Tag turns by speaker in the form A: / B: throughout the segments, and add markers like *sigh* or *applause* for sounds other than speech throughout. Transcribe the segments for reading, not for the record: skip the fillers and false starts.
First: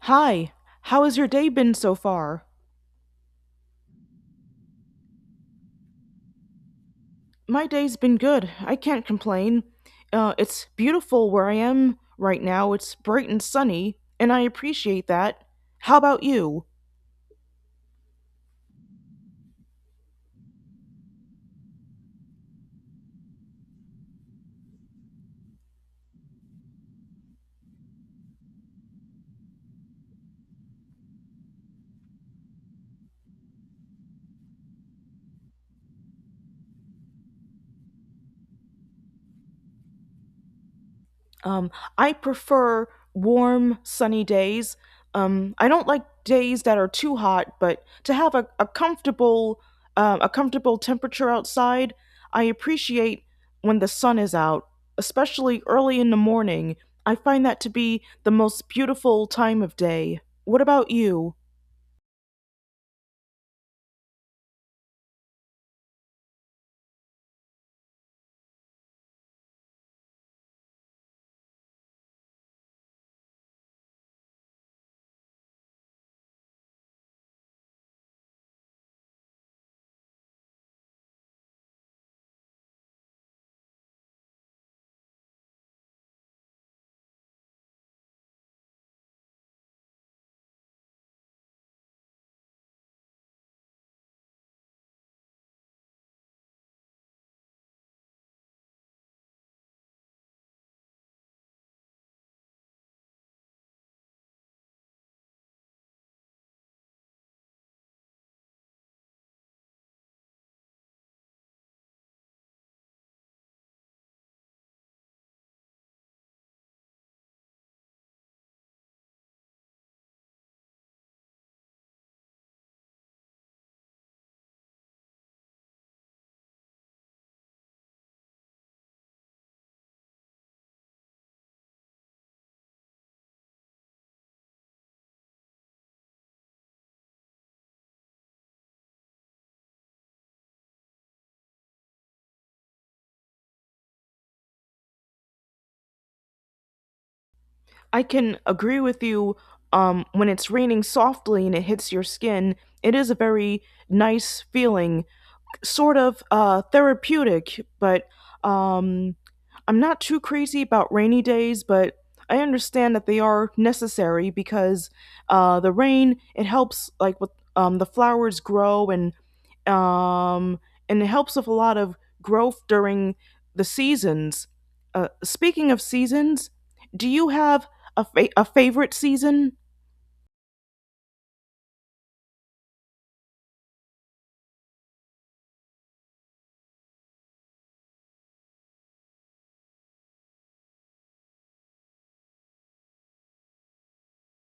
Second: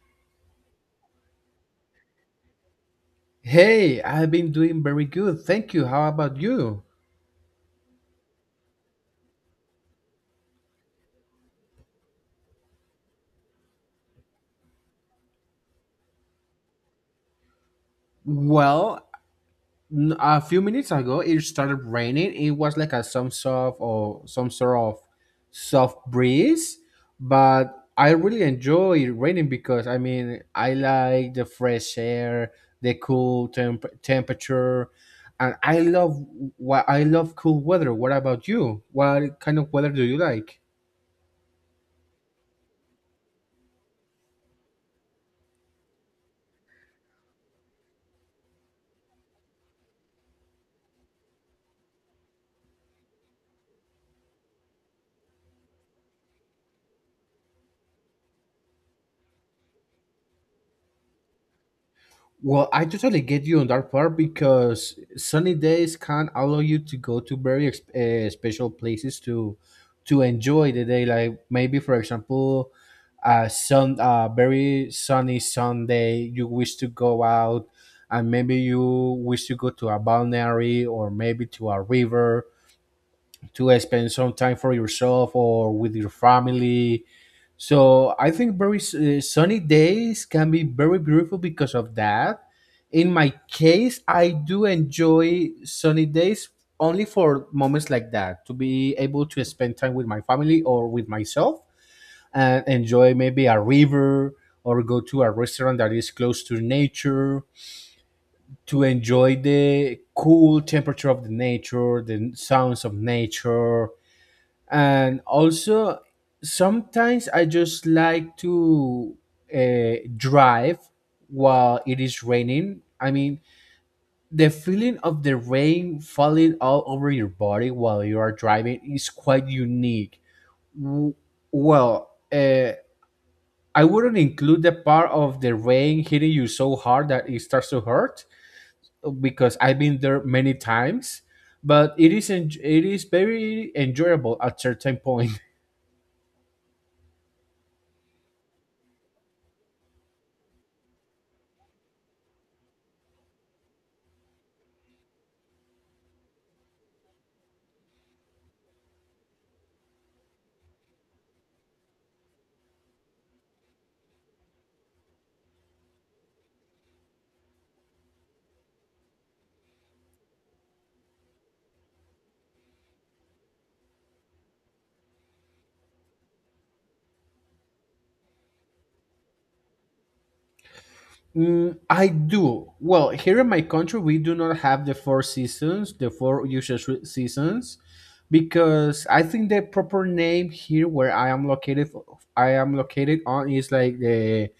A: Hi, how has your day been so far?
B: Hey, I've been doing very good. Thank you. How about you?
A: My day's been good. I can't complain. It's beautiful where I am right now. It's bright and sunny, and I appreciate that. How about you?
B: Well, a few minutes ago it started raining. It was like a some sort of or some sort of soft breeze, but I really enjoy raining because I mean, I like the fresh air, the cool temperature, and I love cool weather. What about you? What kind of weather do you like?
A: Um, I prefer warm, sunny days. I don't like days that are too hot, but to have a comfortable temperature outside, I appreciate when the sun is out, especially early in the morning. I find that to be the most beautiful time of day. What about you?
B: Well, I totally get you on that part because sunny days can allow you to go to very special places to enjoy the day. Like maybe, for example, a very sunny Sunday, you wish to go out, and maybe you wish to go to a balneary or maybe to a river to spend some time for yourself or with your family, so I think very sunny days can be very beautiful because of that. In my case, I do enjoy sunny days only for moments like that to be able to spend time with my family or with myself and enjoy maybe a river or go to a restaurant that is close to nature to enjoy the cool temperature of the nature, the sounds of nature, and also sometimes I just like to drive while it is raining. I mean, the feeling of the rain falling all over your body while you are driving is quite unique. W- well, I wouldn't include the part of the rain hitting you so hard that it starts to hurt because I've been there many times, but it is very enjoyable at certain point.
A: I can agree with you when it's raining softly and it hits your skin. It is a very nice feeling, sort of therapeutic. But um, I'm not too crazy about rainy days, but I understand that they are necessary because the rain it helps like with the flowers grow, and um, and it helps with a lot of growth during the seasons. Speaking of seasons, do you have a favorite season?
B: Mm, I do. Well, here in my country, we do not have the four seasons, the four usual seasons, because I think the proper name here where I am located on is like the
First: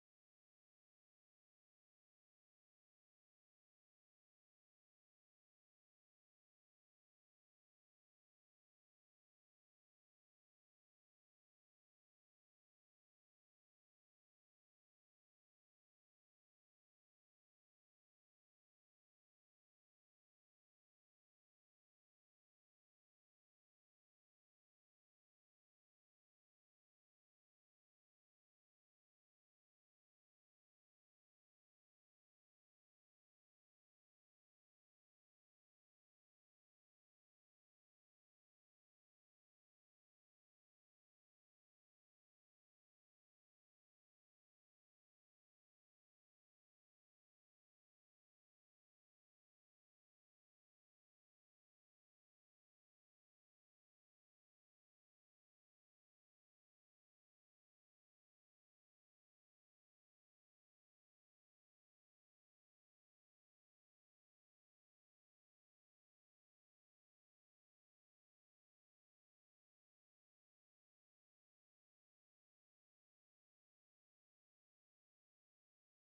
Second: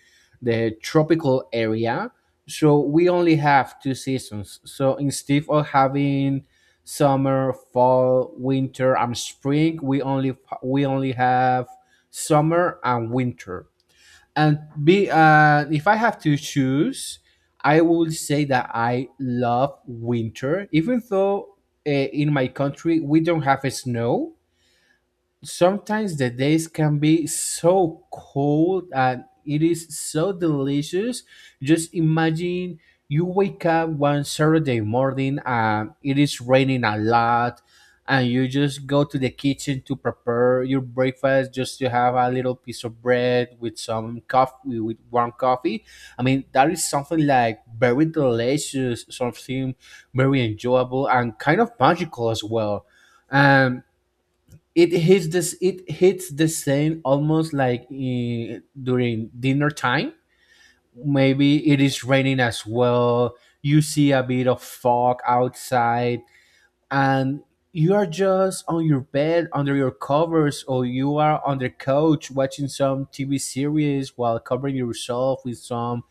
B: the tropical area. So we only have two seasons. So instead of having summer, fall, winter, and spring, we only have summer and winter. And be uh, if I have to choose, I would say that I love winter even though in my country we don't have snow. Sometimes the days can be so cold and it is so delicious. Just imagine you wake up one Saturday morning and it is raining a lot, and you just go to the kitchen to prepare your breakfast just to have a little piece of bread with some coffee, with warm coffee. I mean, that is something like very delicious, something very enjoyable, and kind of magical as well. And it hits the same almost like during dinner time. Maybe it is raining as well. You see a bit of fog outside, and you are just on your bed under your covers, or you are on the couch watching some TV series while covering yourself with some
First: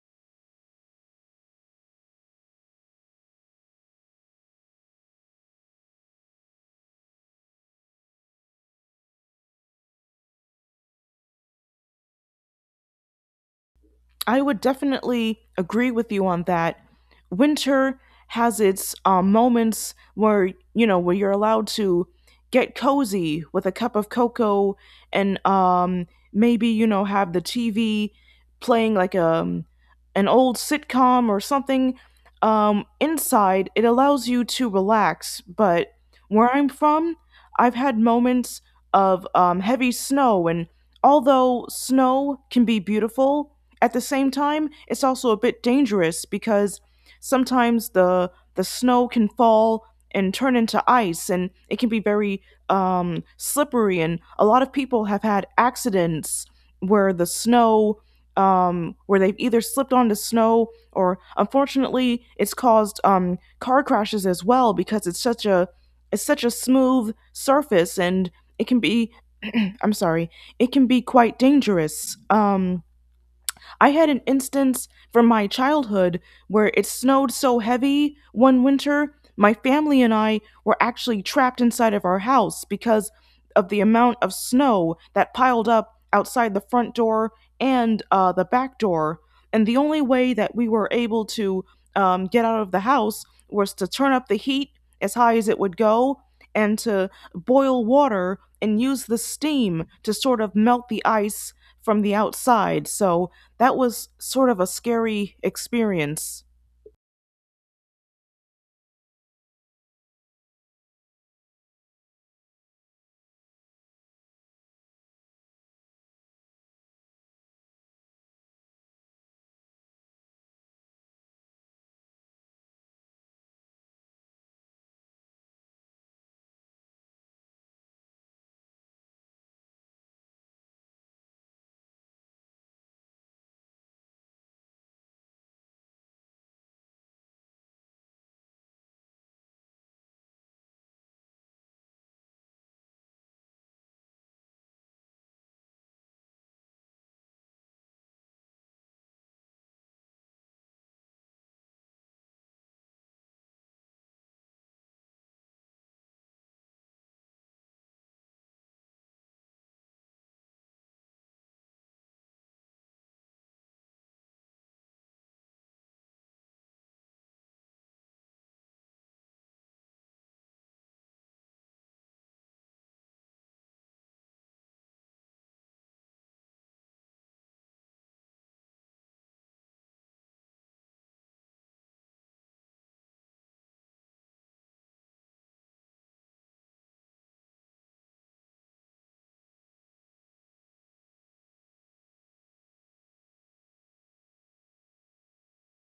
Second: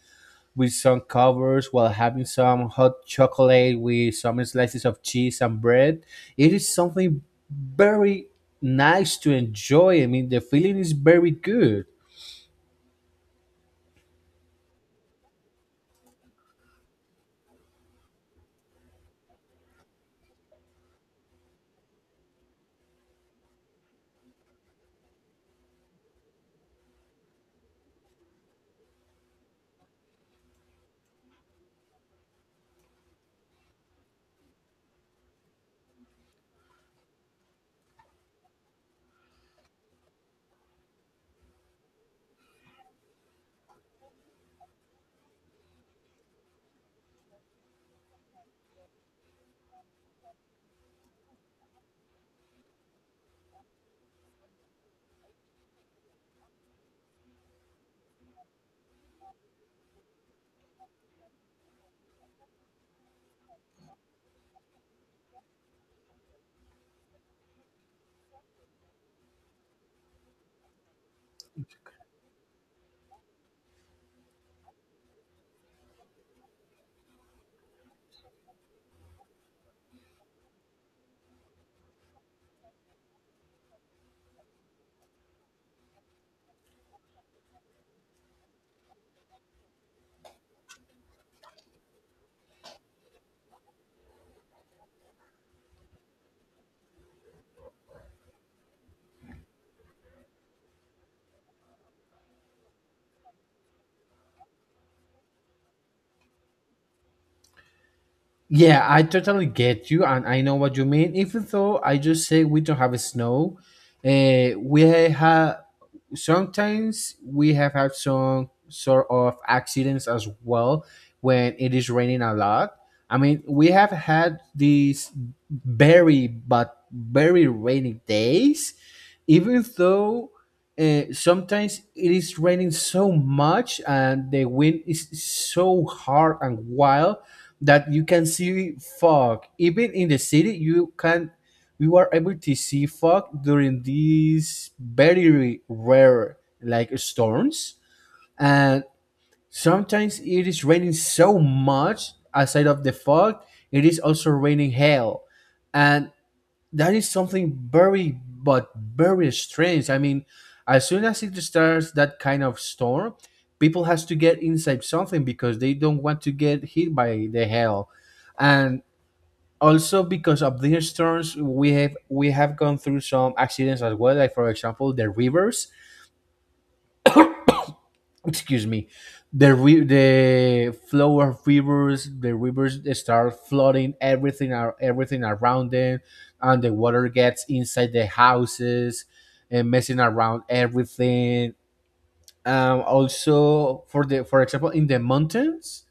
B: with some covers while having some hot chocolate with some slices of cheese and bread. It is something very nice to enjoy. I mean, the feeling is very good.
A: I would definitely agree with you on that. Winter has its moments where you know where you're allowed to get cozy with a cup of cocoa, and maybe you know have the TV playing like a an old sitcom or something. Inside, it allows you to relax. But where I'm from, I've had moments of heavy snow, and although snow can be beautiful, at the same time, it's also a bit dangerous because sometimes the snow can fall and turn into ice, and it can be very slippery, and a lot of people have had accidents where the snow where they've either slipped onto snow, or unfortunately it's caused car crashes as well, because it's such a smooth surface, and it can be, *clears throat* I'm sorry, it can be quite dangerous. I had an instance from my childhood where it snowed so heavy one winter, my family and I were actually trapped inside of our house because of the amount of snow that piled up outside the front door and the back door. And the only way that we were able to get out of the house was to turn up the heat as high as it would go, and to boil water and use the steam to sort of melt the ice from the outside. So that was sort of a scary experience.
B: Yeah, I totally get you, and I know what you mean. Even though I just say we don't have snow, we have sometimes we have had some sort of accidents as well when it is raining a lot. I mean, we have had these very but very rainy days, even though sometimes it is raining so much and the wind is so hard and wild that you can see fog even in the city. You can We were able to see fog during these very rare like storms. And sometimes it is raining so much, aside of the fog, it is also raining hail, and that is something very but very strange. I mean, as soon as it starts that kind of storm, people has to get inside something because they don't want to get hit by the hail. And also because of these storms, we have gone through some accidents as well, like for example the rivers, excuse me, the flow of rivers, the rivers start flooding everything around them, and the water gets inside the houses and messing around everything. Also for example, in the mountains,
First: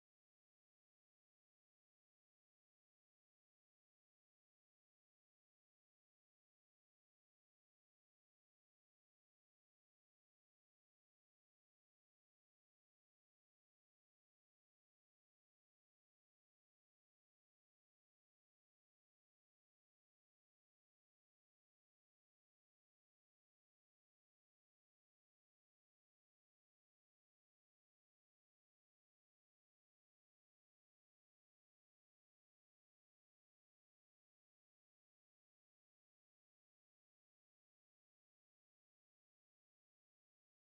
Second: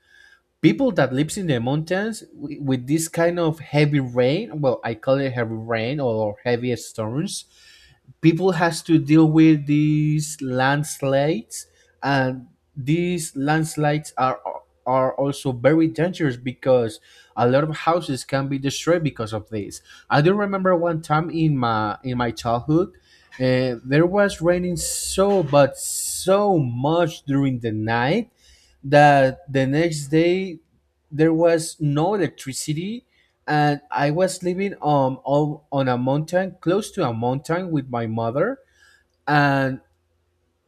B: people that lives in the mountains with this kind of heavy rain, well I call it heavy rain or heavy storms, people has to deal with these landslides. And these landslides are also very dangerous because a lot of houses can be destroyed because of this. I do remember one time in my childhood. There was raining so but so much during the night that the next day there was no electricity, and I was living on a mountain close to a mountain with my mother. And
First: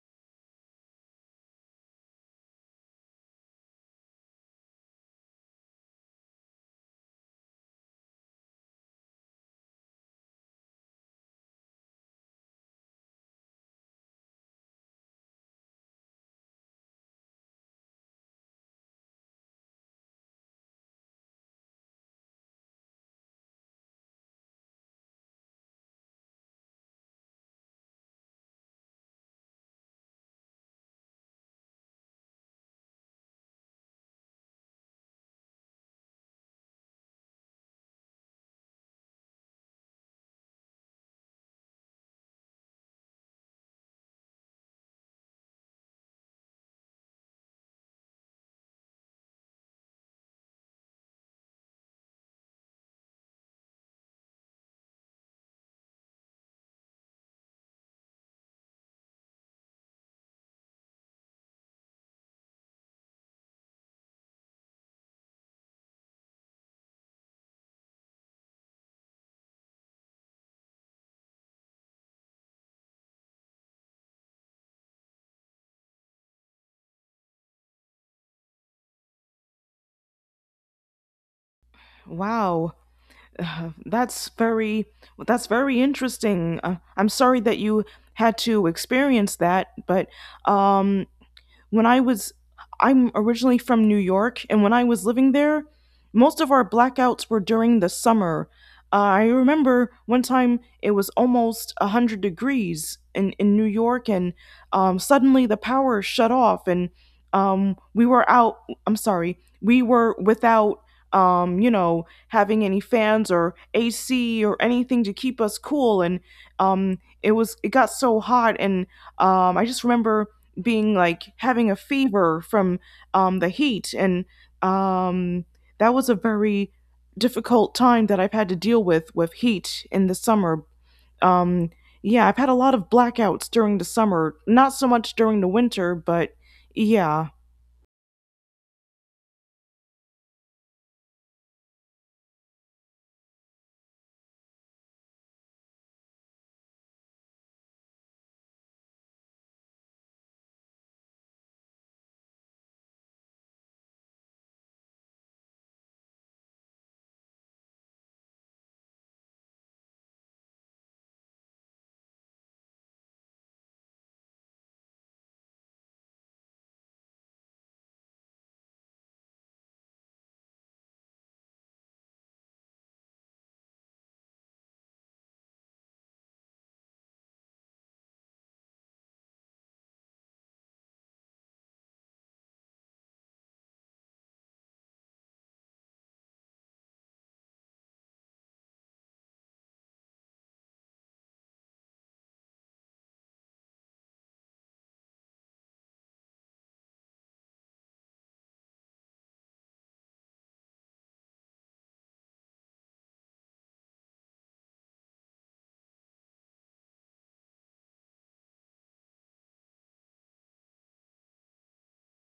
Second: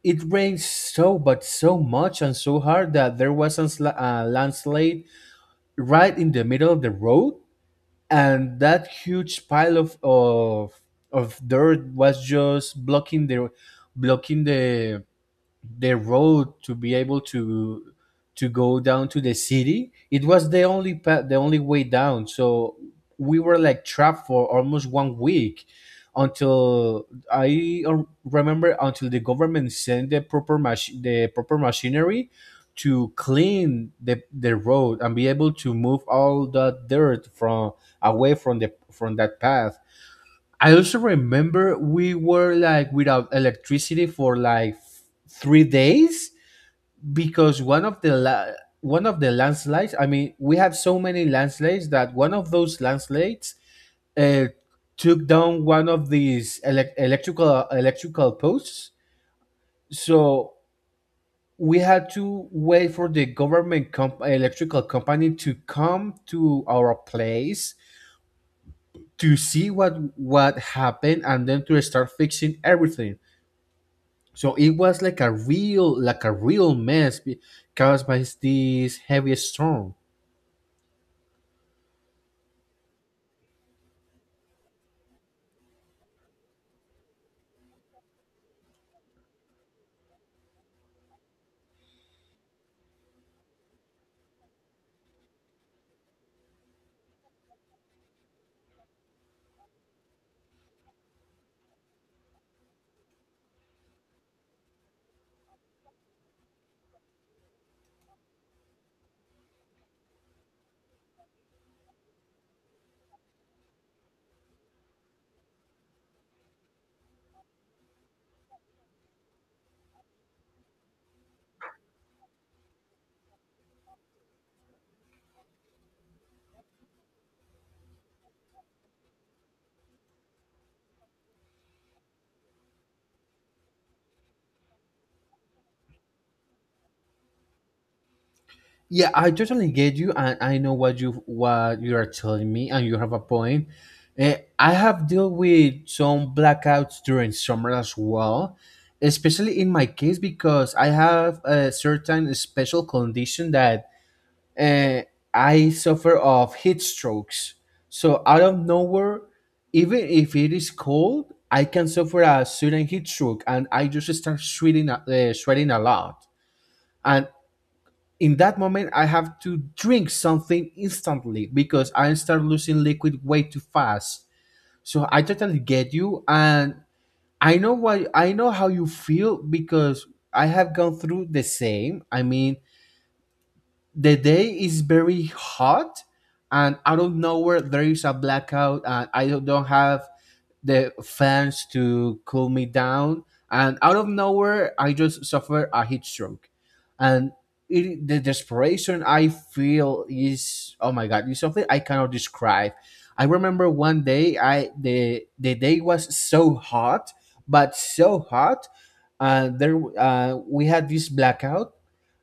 B: it rained so but so much and so hard that there was a landslide right in the middle of the road, and that huge pile of dirt was just blocking the road to be able to go down to the city. It was the only way down, so we were like trapped for almost one week until I remember until the government sent the proper machinery to clean the road and be able to move all the dirt from away from the from that path. I also remember we were like without electricity for like 3 days because one of the landslides. I mean, we have so many landslides that one of those landslides uh, took down one of these electrical posts. So we had to wait for the electrical company to come to our place to see what happened and then to start fixing everything. So it was like like a real mess caused by this heavy storm.
A: Wow. *sighs* uh, that's very that's very interesting. I'm sorry that you had to experience that, but um when I was, I'm originally from New York, and when I was living there, most of our blackouts were during the summer. I remember one time it was almost 100 degrees in New York, and suddenly the power shut off, and we were out, I'm sorry, we were without, having any fans or AC or anything to keep us cool. And it got so hot, and I just remember being like having a fever from the heat. And um, that was a very difficult time that I've had to deal with heat in the summer. Um, yeah, I've had a lot of blackouts during the summer, not so much during the winter, but yeah.
B: Yeah, I totally get you, and I know what you are telling me, and you have a point. I have dealt with some blackouts during summer as well, especially in my case because I have a certain special condition that uh, I suffer of heat strokes. So out of nowhere, even if it is cold, I can suffer a sudden heat stroke, and I just start sweating a lot. And in that moment, I have to drink something instantly because I start losing liquid way too fast. So I totally get you, and I know why I know how you feel because I have gone through the same. I mean, the day is very hot, and out of nowhere there is a blackout, and I don't have the fans to cool me down. And out of nowhere, I just suffered a heat stroke. And the desperation I feel is, oh my God, is something I cannot describe. I remember one day, I the day was so hot, but so hot. There We had this blackout,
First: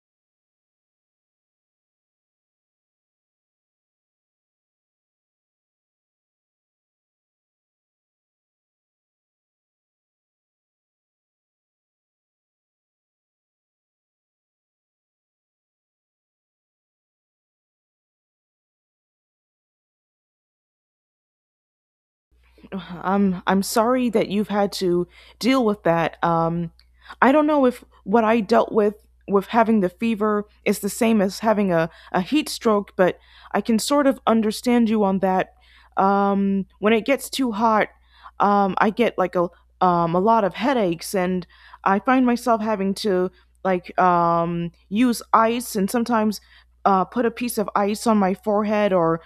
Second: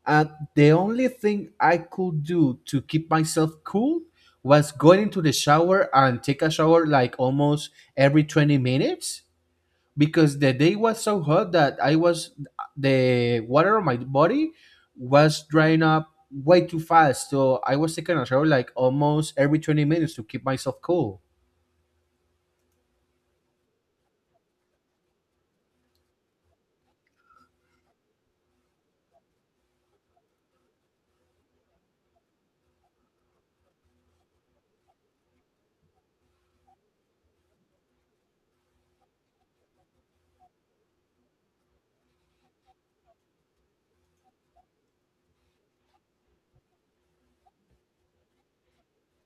B: and the only thing I could do to keep myself cool was going into the shower and take a shower like almost every 20 minutes because the day was so hot that I was the water on my body was drying up way too fast. So I was taking a shower like almost every 20 minutes to keep myself cool.
A: I'm sorry that you've had to deal with that. I don't know if what I dealt with having the fever is the same as having a heat stroke, but I can sort of understand you on that. When it gets too hot, I get like a lot of headaches, and I find myself having to like use ice, and sometimes put a piece of ice on my forehead, or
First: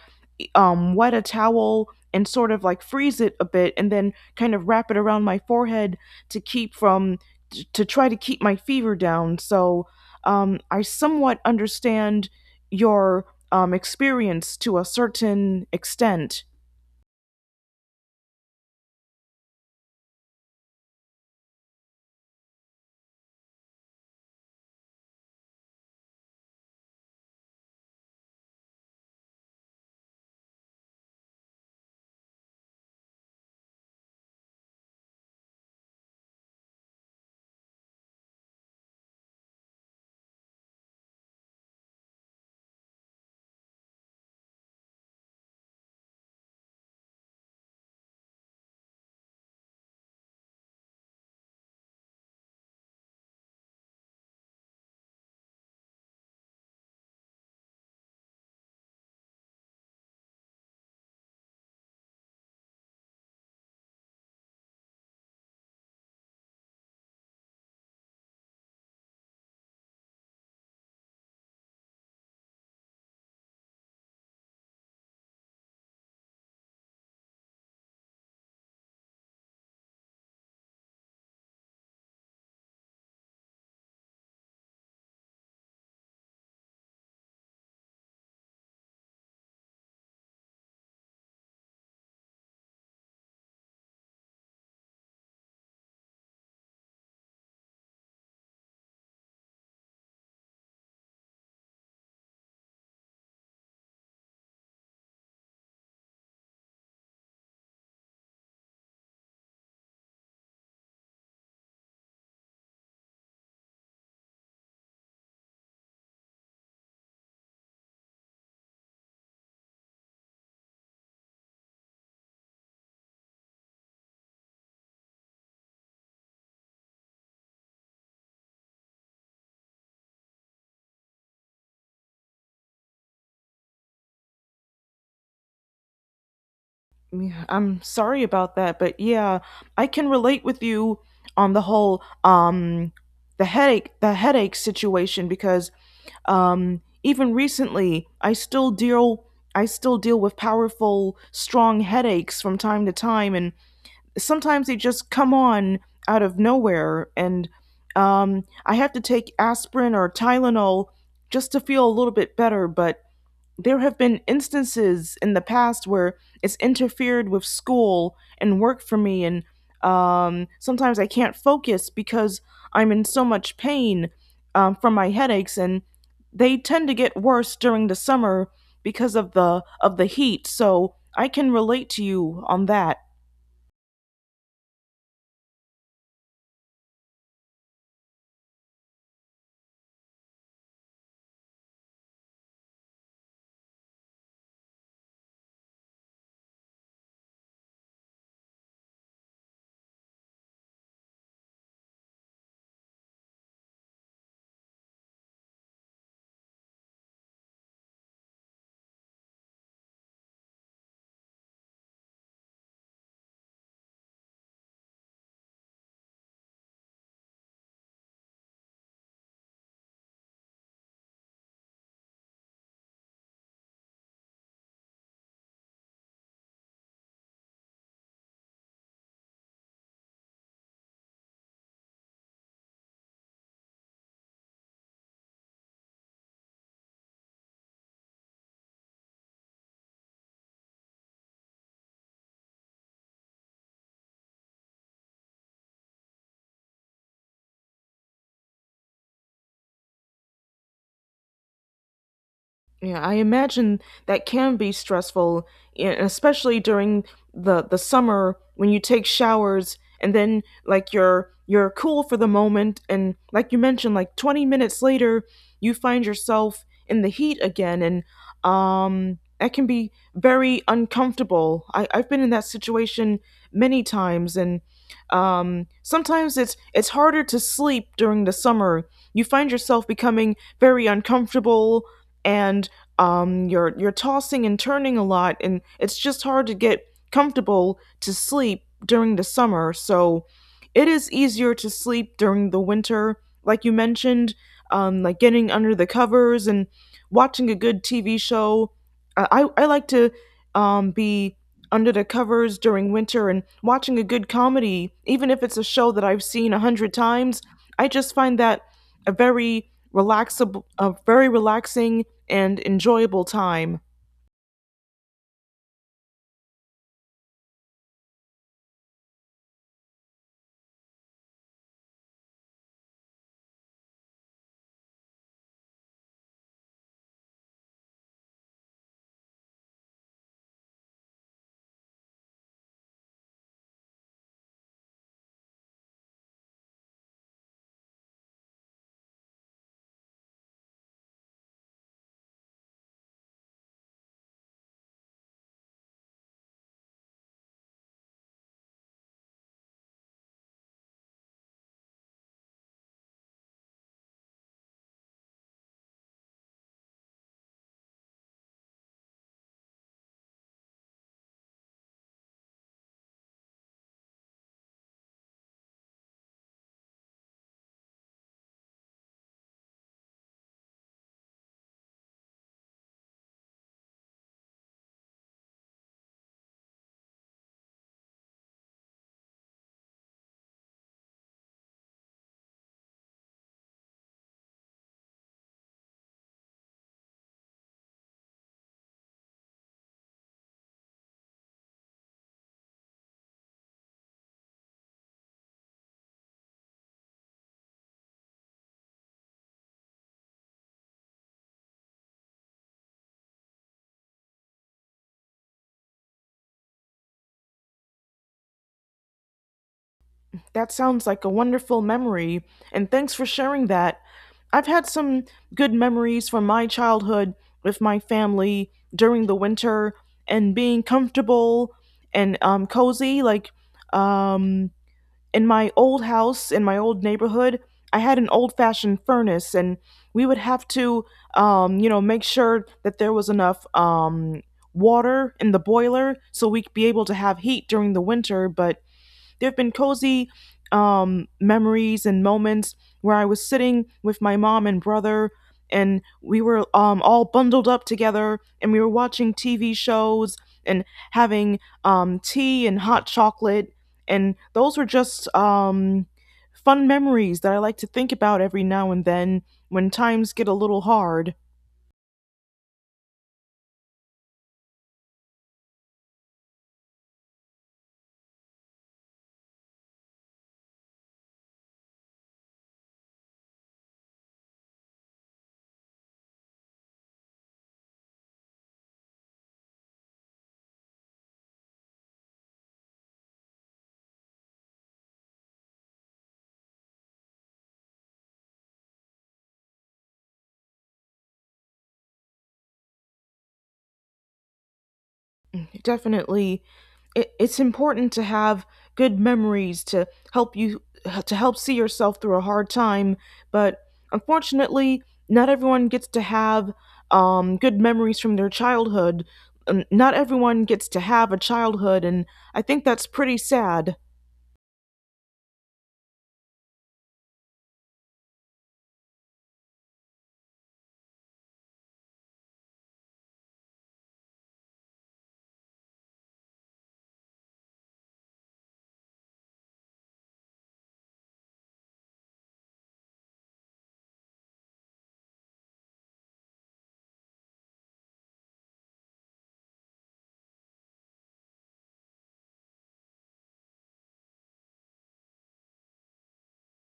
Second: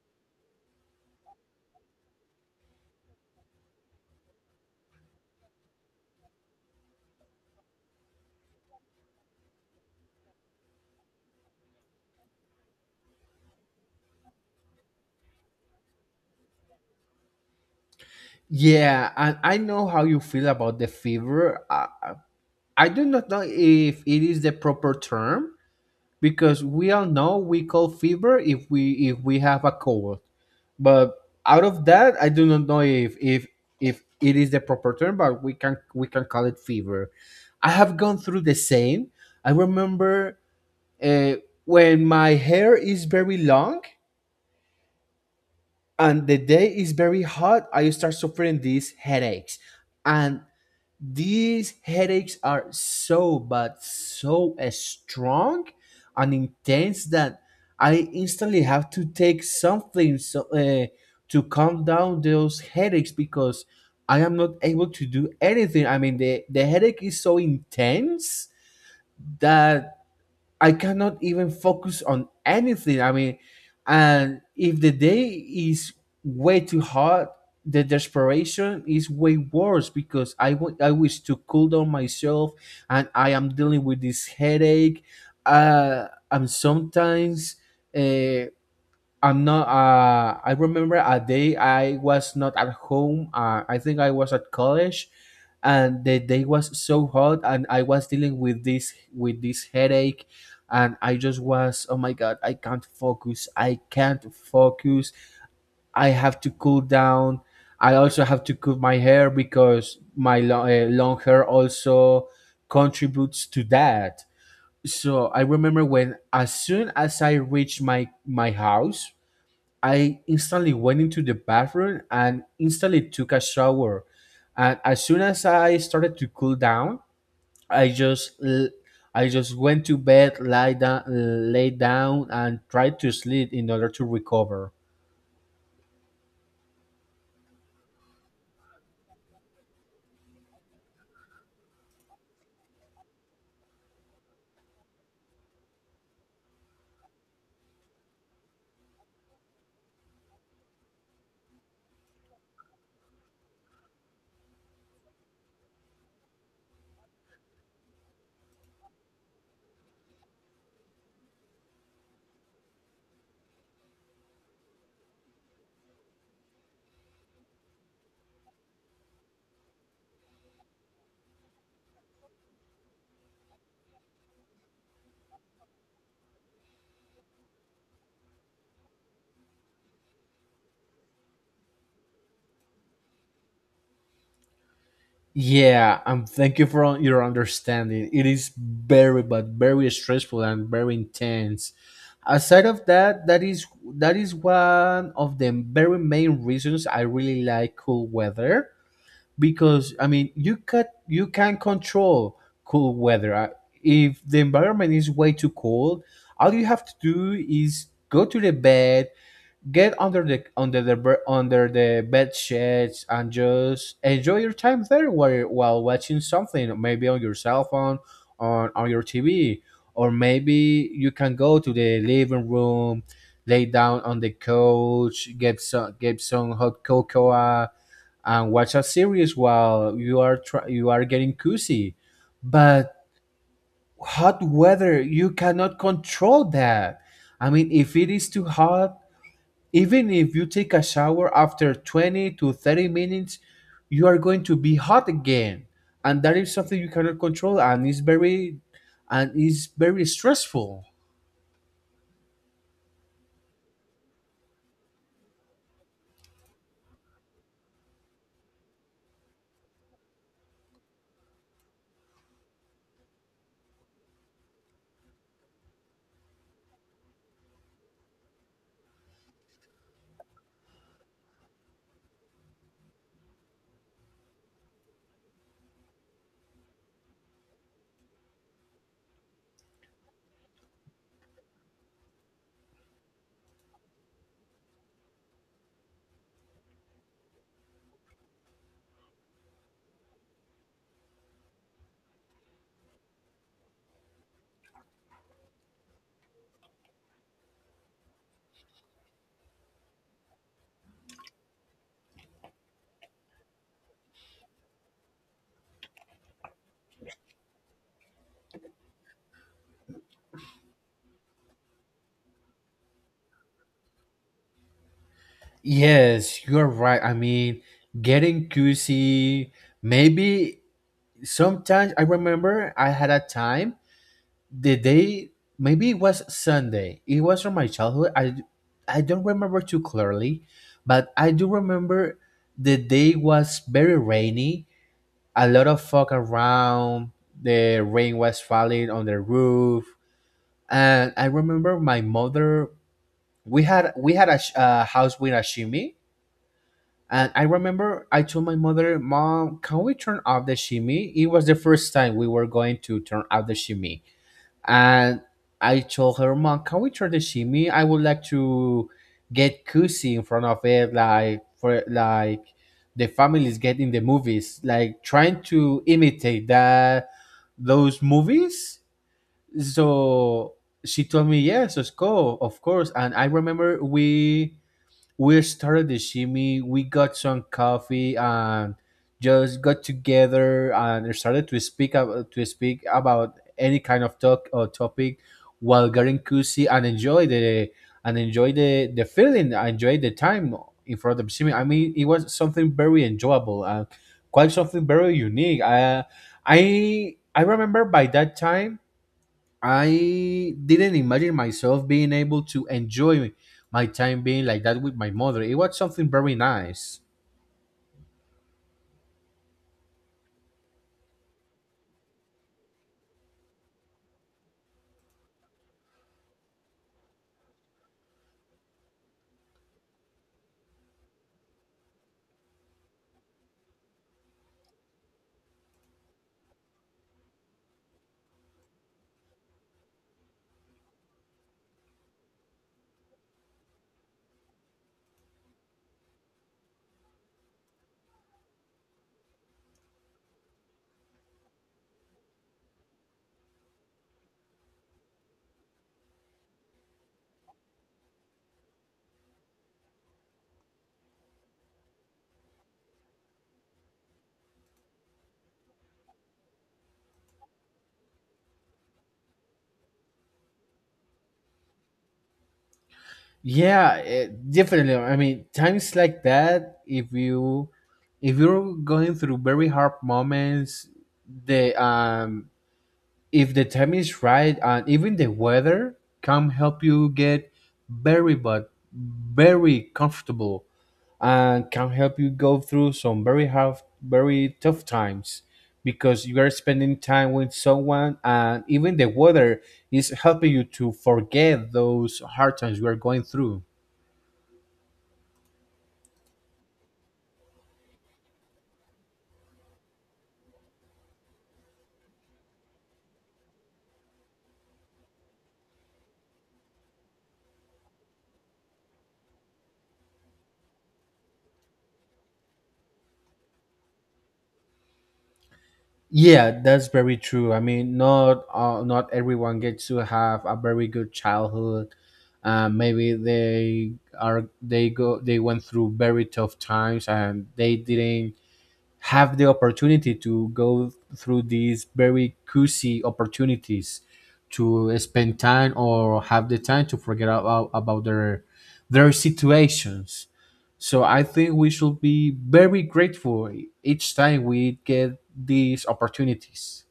A: wet a towel and sort of like freeze it a bit and then kind of wrap it around my forehead to keep from to try to keep my fever down. So I somewhat understand your experience to a certain extent.
B: Yeah, and I know how you feel about the fever. I do not know if it is the proper term, because we all know we call fever if we have a cold, but out of that I do not know if it is the proper term, but we can call it fever. I have gone through the same. I remember, uh, when my hair is very long and the day is very hot, I start suffering these headaches, and these headaches are so bad, so strong and intense that I instantly have to take something to calm down those headaches because I am not able to do anything. I mean, the headache is so intense that I cannot even focus on anything. I mean, and if the day is way too hot, the desperation is way worse because I wish to cool down myself, and I am dealing with this headache. I'm sometimes. Uh, I'm not. I remember a day I was not at home. I think I was at college, and the day was so hot, and I was dealing with this headache, and I just was. Oh my God! I can't focus. I can't focus. I have to cool down. I also have to cut my hair because my long hair also contributes to that. So I remember when, as soon as I reached my house, I instantly went into the bathroom and instantly took a shower. And as soon as I started to cool down, I just l- I just went to bed, lie down, lay down, and tried to sleep in order to recover.
A: Yeah, I'm sorry about that, but yeah, I can relate with you on the whole, the headache situation, because even recently I still deal with powerful, strong headaches from time to time, and sometimes they just come on out of nowhere, and I have to take aspirin or Tylenol just to feel a little bit better. But there have been instances in the past where it's interfered with school and work for me, and sometimes I can't focus because I'm in so much pain, from my headaches, and they tend to get worse during the summer because of the heat, so I can relate to you on that.
B: Yeah, and thank you for your understanding. It is very, but very stressful and very intense. Aside of that, that is one of the very main reasons I really like cool weather because I mean you can control cool weather. If the environment is way too cold, all you have to do is go to the bed, get under the bed sheets, and just enjoy your time there while watching something, maybe on your cell phone, on your TV, or maybe you can go to the living room. Lay down on the couch, get some hot cocoa, and watch a series while you are getting cozy. But hot weather, you cannot control that. I mean, if it is too hot, even if you take a shower after 20 to 30 minutes, you are going to be hot again. And that is something you cannot control, and it's very stressful.
A: Yeah, I imagine that can be stressful, especially during the summer when you take showers, and then like you're cool for the moment, and like you mentioned, like 20 minutes later you find yourself in the heat again, and that can be very uncomfortable. I've been in that situation many times, and sometimes it's harder to sleep during the summer. You find yourself becoming very uncomfortable, and you're tossing and turning a lot, and it's just hard to get comfortable to sleep during the summer. So it is easier to sleep during the winter, like you mentioned, like getting under the covers and watching a good TV show. I like to be under the covers during winter and watching a good comedy, even if it's a show that I've seen a hundred times. I just find that a very relaxing and enjoyable time.
B: Yes, you're right. I mean, getting cozy, maybe sometimes I remember I had a time the day, maybe it was Sunday. It was from my childhood. I don't remember too clearly, but I do remember the day was very rainy, a lot of fog around, the rain was falling on the roof. And I remember my mother, we had a house with a shimmy. And I remember I told my mother, Mom, can we turn off the shimmy? It was the first time we were going to turn off the shimmy. And I told her, Mom, can we try the shimmy? I would like to get cozy in front of it, like for like the families get in the movies, like trying to imitate that those movies. So she told me, Yes, let's go, of course. And I remember we started the shimmy. We got some coffee and just got together and started to to speak about any kind of talk or topic while getting cozy and enjoy the feeling, enjoy the time in front of the shimmy. I mean, it was something very enjoyable and quite something very unique. I remember by that time I didn't imagine myself being able to enjoy my time being like that with my mother. It was something very nice.
A: That sounds like a wonderful memory, and thanks for sharing that. I've had some good memories from my childhood with my family during the winter, and being comfortable and cozy, like um, in my old house, in my old neighborhood, I had an old fashioned furnace, and we would have to, make sure that there was enough water in the boiler so we'd be able to have heat during the winter. But there have been cozy memories and moments where I was sitting with my mom and brother, and we were all bundled up together, and we were watching TV shows and having tea and hot chocolate. And those were just fun memories that I like to think about every now and then when times get a little hard.
B: Yeah, definitely. I mean, times like that, if you're going through very hard moments, the if the time is right, and even the weather can help you get very but very comfortable and can help you go through some very hard, very tough times because you are spending time with someone and even the weather is helping you to forget those hard times you are going through.
A: Definitely, it's important to have good memories to help see yourself through a hard time. But unfortunately, not everyone gets to have good memories from their childhood. Not everyone gets to have a childhood, and I think that's pretty sad.
B: Yeah, that's very true. I mean, not everyone gets to have a very good childhood. Maybe they are they go they went through very tough times and they didn't have the opportunity to go through these very cozy opportunities to spend time or have the time to forget about their situations. So I think we should be very grateful each time we get these opportunities.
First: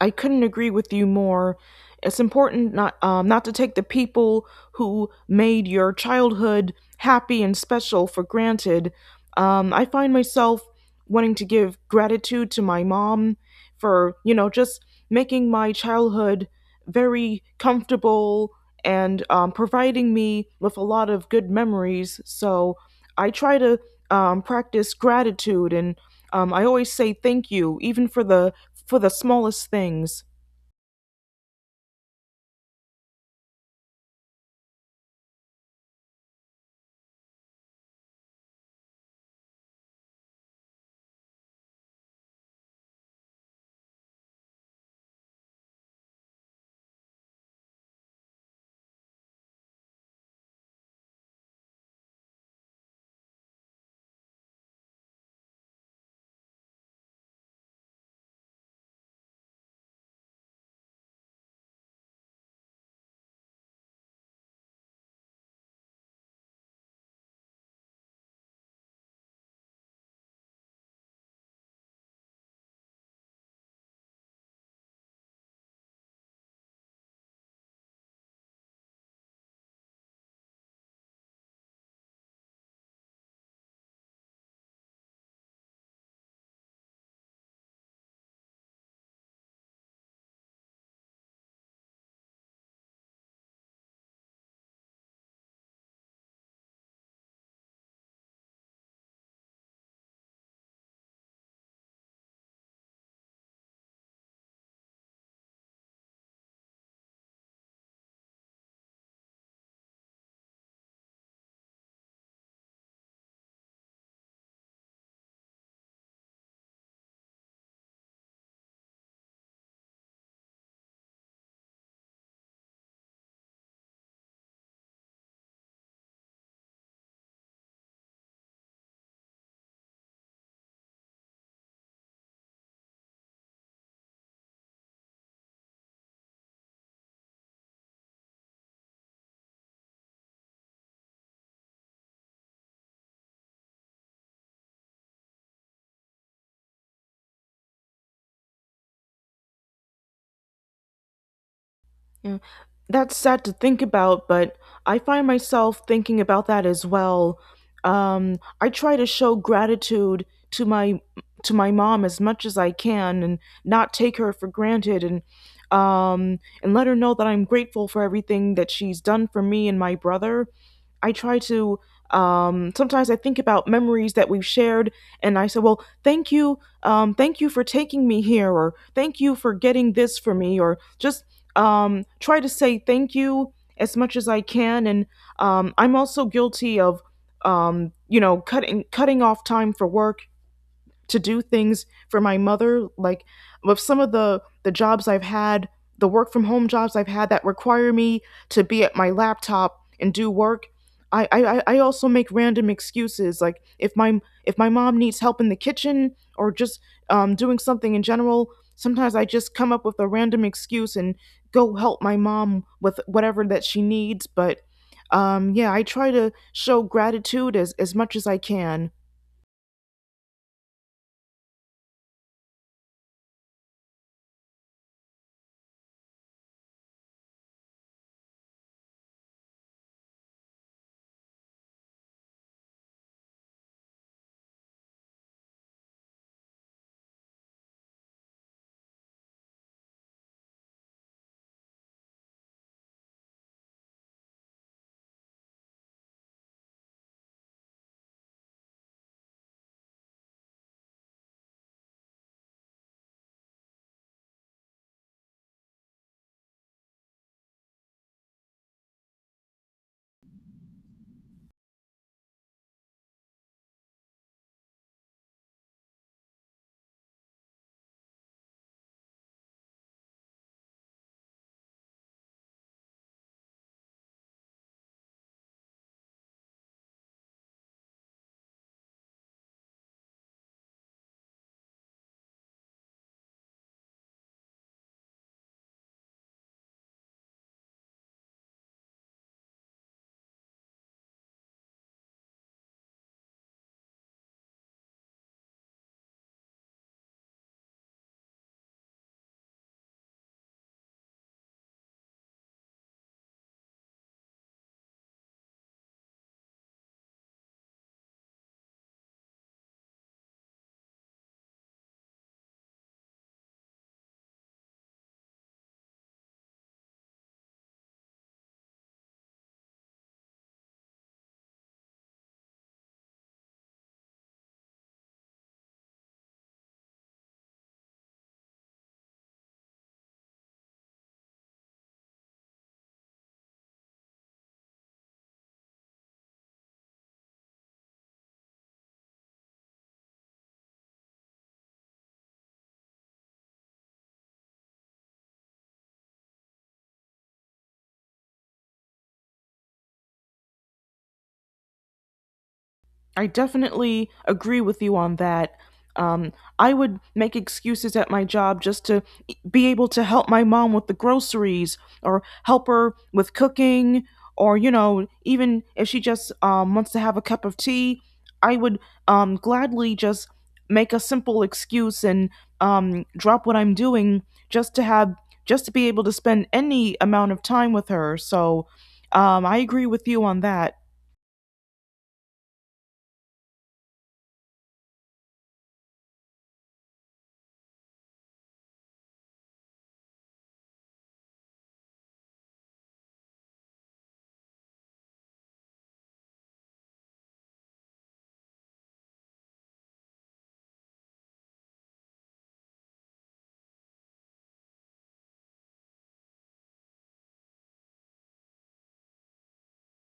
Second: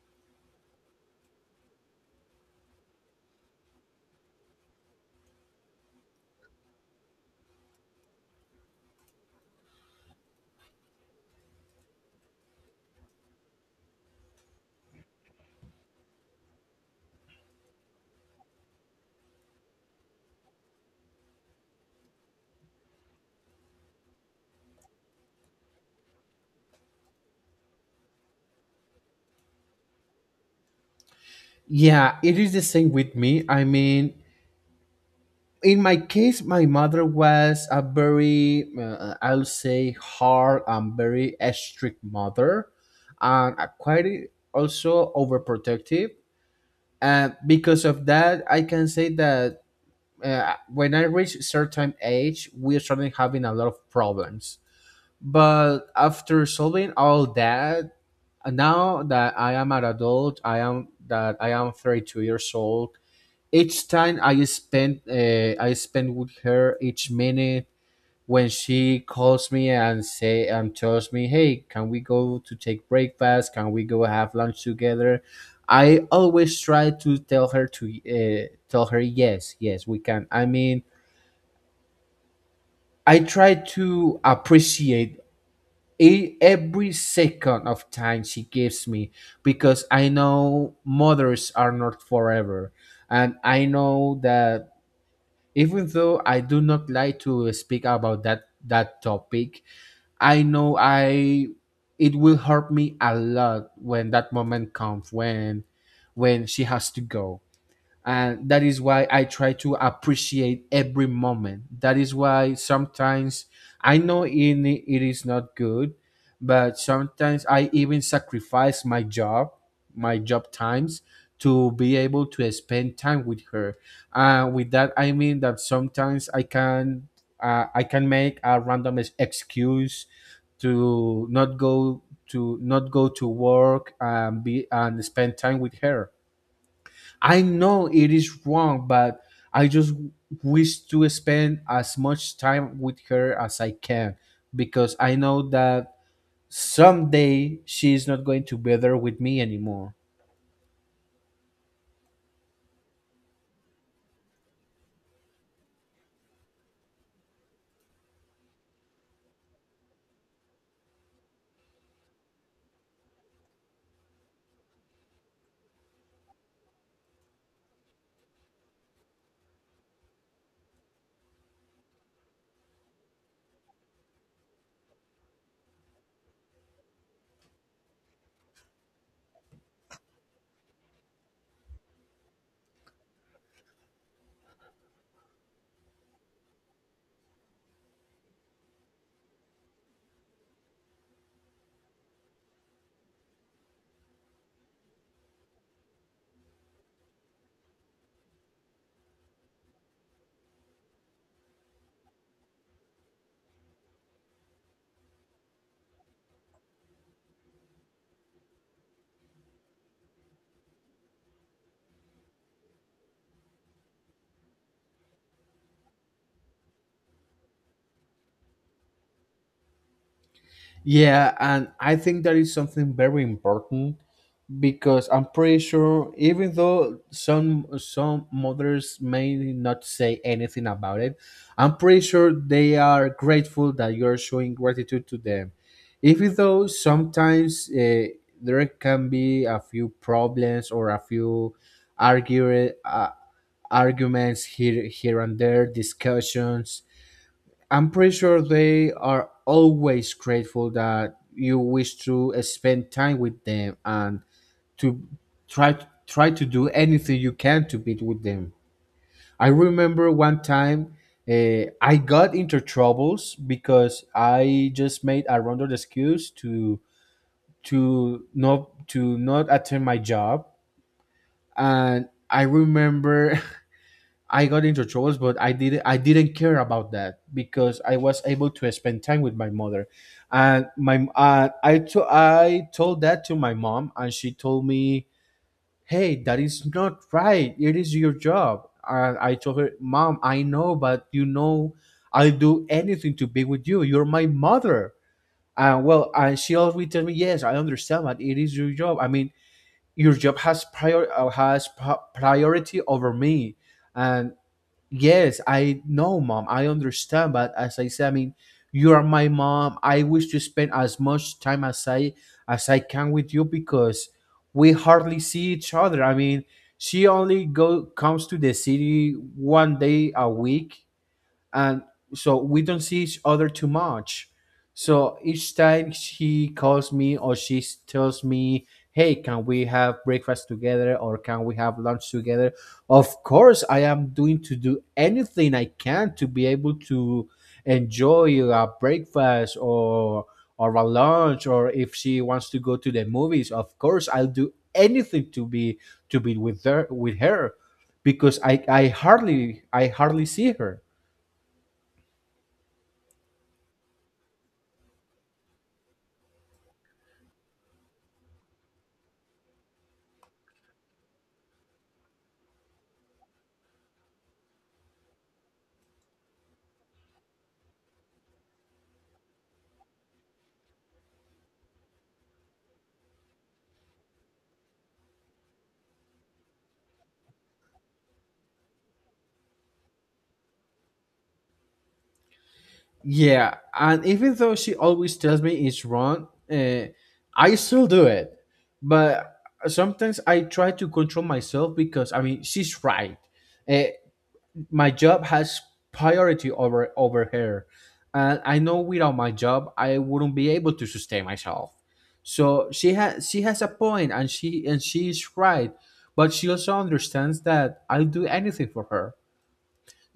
A: I couldn't agree with you more. It's important not, not to take the people who made your childhood happy and special for granted. I find myself wanting to give gratitude to my mom for just making my childhood very comfortable, and providing me with a lot of good memories. So I try to practice gratitude, and I always say thank you, even for the, for the smallest things.
B: Yeah, it is the same with me. I mean, in my case, my mother was a very, I'll say, hard and very strict mother, and a quite also overprotective. And because of that, I can say that when I reached certain age, we started having a lot of problems. But after solving all that, now that I am an adult, I am 32 years old. Each time I spend with her each minute, when she calls me and tells me, "Hey, can we go to take breakfast? Can we go have lunch together?" I always try to tell her to tell her yes, yes, we can. I mean, I try to appreciate every second of time she gives me because I know mothers are not forever. And I know that, even though I do not like to speak about that topic, I know I it will hurt me a lot when that moment comes, when she has to go. And that is why I try to appreciate every moment. That is why sometimes, I know in it is not good, but sometimes I even sacrifice my job, my job times, to be able to spend time with her. With that I mean that sometimes I can make a random excuse to not go, to work, and spend time with her. I know it is wrong, but I just wish to spend as much time with her as I can because I know that someday she is not going to be there with me anymore.
A: That's sad to think about, but I find myself thinking about that as well. I try to show gratitude to my, to my mom as much as I can, and not take her for granted, and and let her know that I'm grateful for everything that she's done for me and my brother. I try to Sometimes I think about memories that we've shared, and I say, well, thank you for taking me here, or thank you for getting this for me, or just try to say thank you as much as I can. And I'm also guilty of, cutting off time for work to do things for my mother, like with some of the jobs I've had, the work from home jobs I've had that require me to be at my laptop and do work. I also make random excuses like, if my, if my mom needs help in the kitchen, or just doing something in general, sometimes I just come up with a random excuse and go help my mom with whatever that she needs. But yeah, I try to show gratitude as much as I can.
B: Yeah, and I think that is something very important because I'm pretty sure, even though some mothers may not say anything about it, I'm pretty sure they are grateful that you're showing gratitude to them. Even though sometimes there can be a few problems or a few argue, uh, arguments here and there, discussions. I'm pretty sure they are always grateful that you wish to spend time with them and to try to do anything you can to beat with them. I remember one time, I got into troubles because I just made a random excuse to to not attend my job. And I remember *laughs* I got into troubles, but I didn't care about that because I was able to spend time with my mother. And I told that to my mom, and she told me, Hey, that is not right, it is your job. And I told her, Mom, I know, but you know, I'll do anything to be with you, you're my mother. And well, and she always tell me, Yes, I understand, but it is your job. I mean, your job has priority over me. And yes, I know, mom. I understand, but as I said, I mean, you are my mom. I wish to spend as much time as I can with you because we hardly see each other. I mean, she only go comes to the city one day a week, and so we don't see each other too much. So each time she calls me or tells me, "Hey, can we have breakfast together or can we have lunch together?" Of course, I am doing to do anything I can to be able to enjoy a breakfast or a lunch, or if she wants to go to the movies. Of course, I'll do anything to be with her because I hardly see her.
A: I definitely agree with you on that. Um, I would make excuses at my job just to be able to help my mom with the groceries, or help her with cooking, or, even if she just wants to have a cup of tea. I would gladly just make a simple excuse and drop what I'm doing, just to have just to be able to spend any amount of time with her. So I agree with you on that.
B: Yeah, and even though she always tells me it's wrong, I still do it. But sometimes I try to control myself because I mean she's right. Uh, my job has priority over her, and I know without my job I wouldn't be able to sustain myself. So she has a point, and she is right, but she also understands that I'll do anything for her.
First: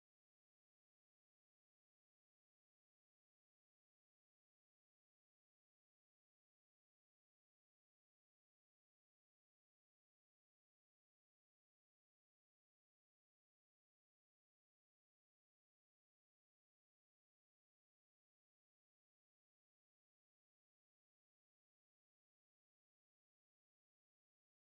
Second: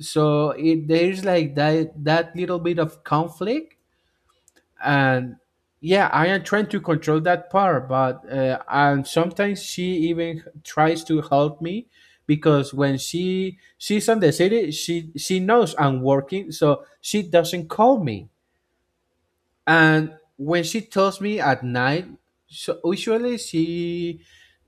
B: So it, there is like that little bit of conflict. And yeah, I am trying to control that part, but and sometimes she even tries to help me because when she's on the city, she knows I'm working, so she doesn't call me. And when she tells me at night, so usually she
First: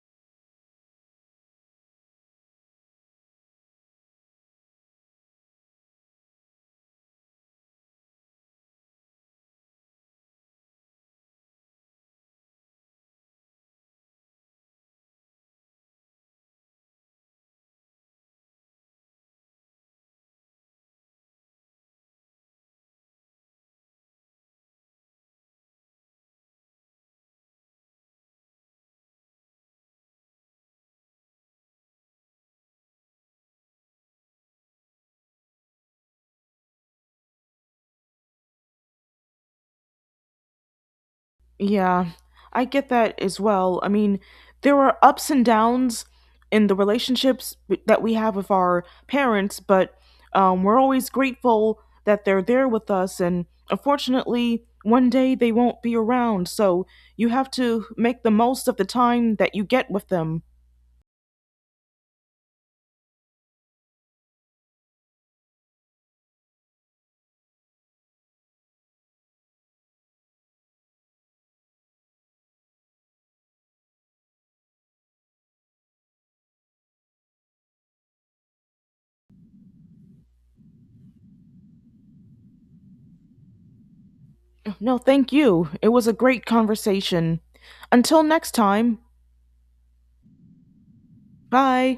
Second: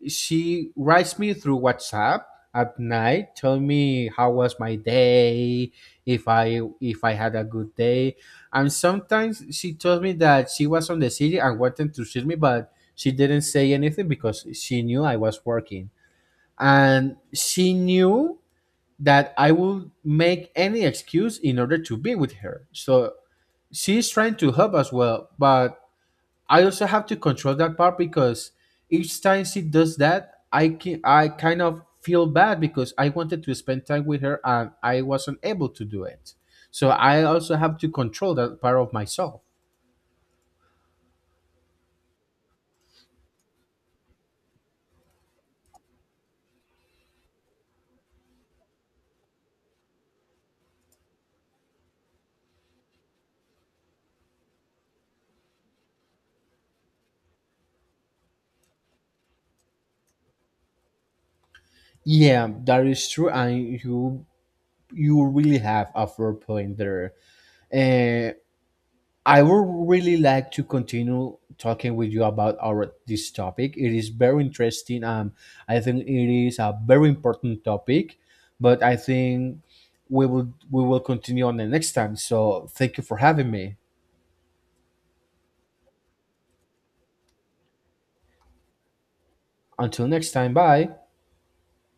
B: she writes me through WhatsApp at night, tell me how was my day, if I had a good day. And sometimes she told me that she was on the city and wanted to see me, but she didn't say anything because she knew I was working, and she knew that I would make any excuse in order to be with her. So she's trying to help as well, but I also have to control that part because each time she does that, I kind of feel bad because I wanted to spend time with her and I wasn't able to do it. So I also have to control that part of myself.
A: Yeah, I get that as well. I mean, there are ups and downs in the relationships that we have with our parents, but we're always grateful that they're there with us. And unfortunately, one day they won't be around. So you have to make the most of the time that you get with them.
B: Yeah, that is true, and you really have a fair point there. Uh, I would really like to continue talking with you about our this topic. It is very interesting. I think it is a very important topic, but I think we will continue on the next time. So thank you for having me.
A: No, thank you. It was a great conversation. Until next time,
B: Until next time, bye.
A: bye.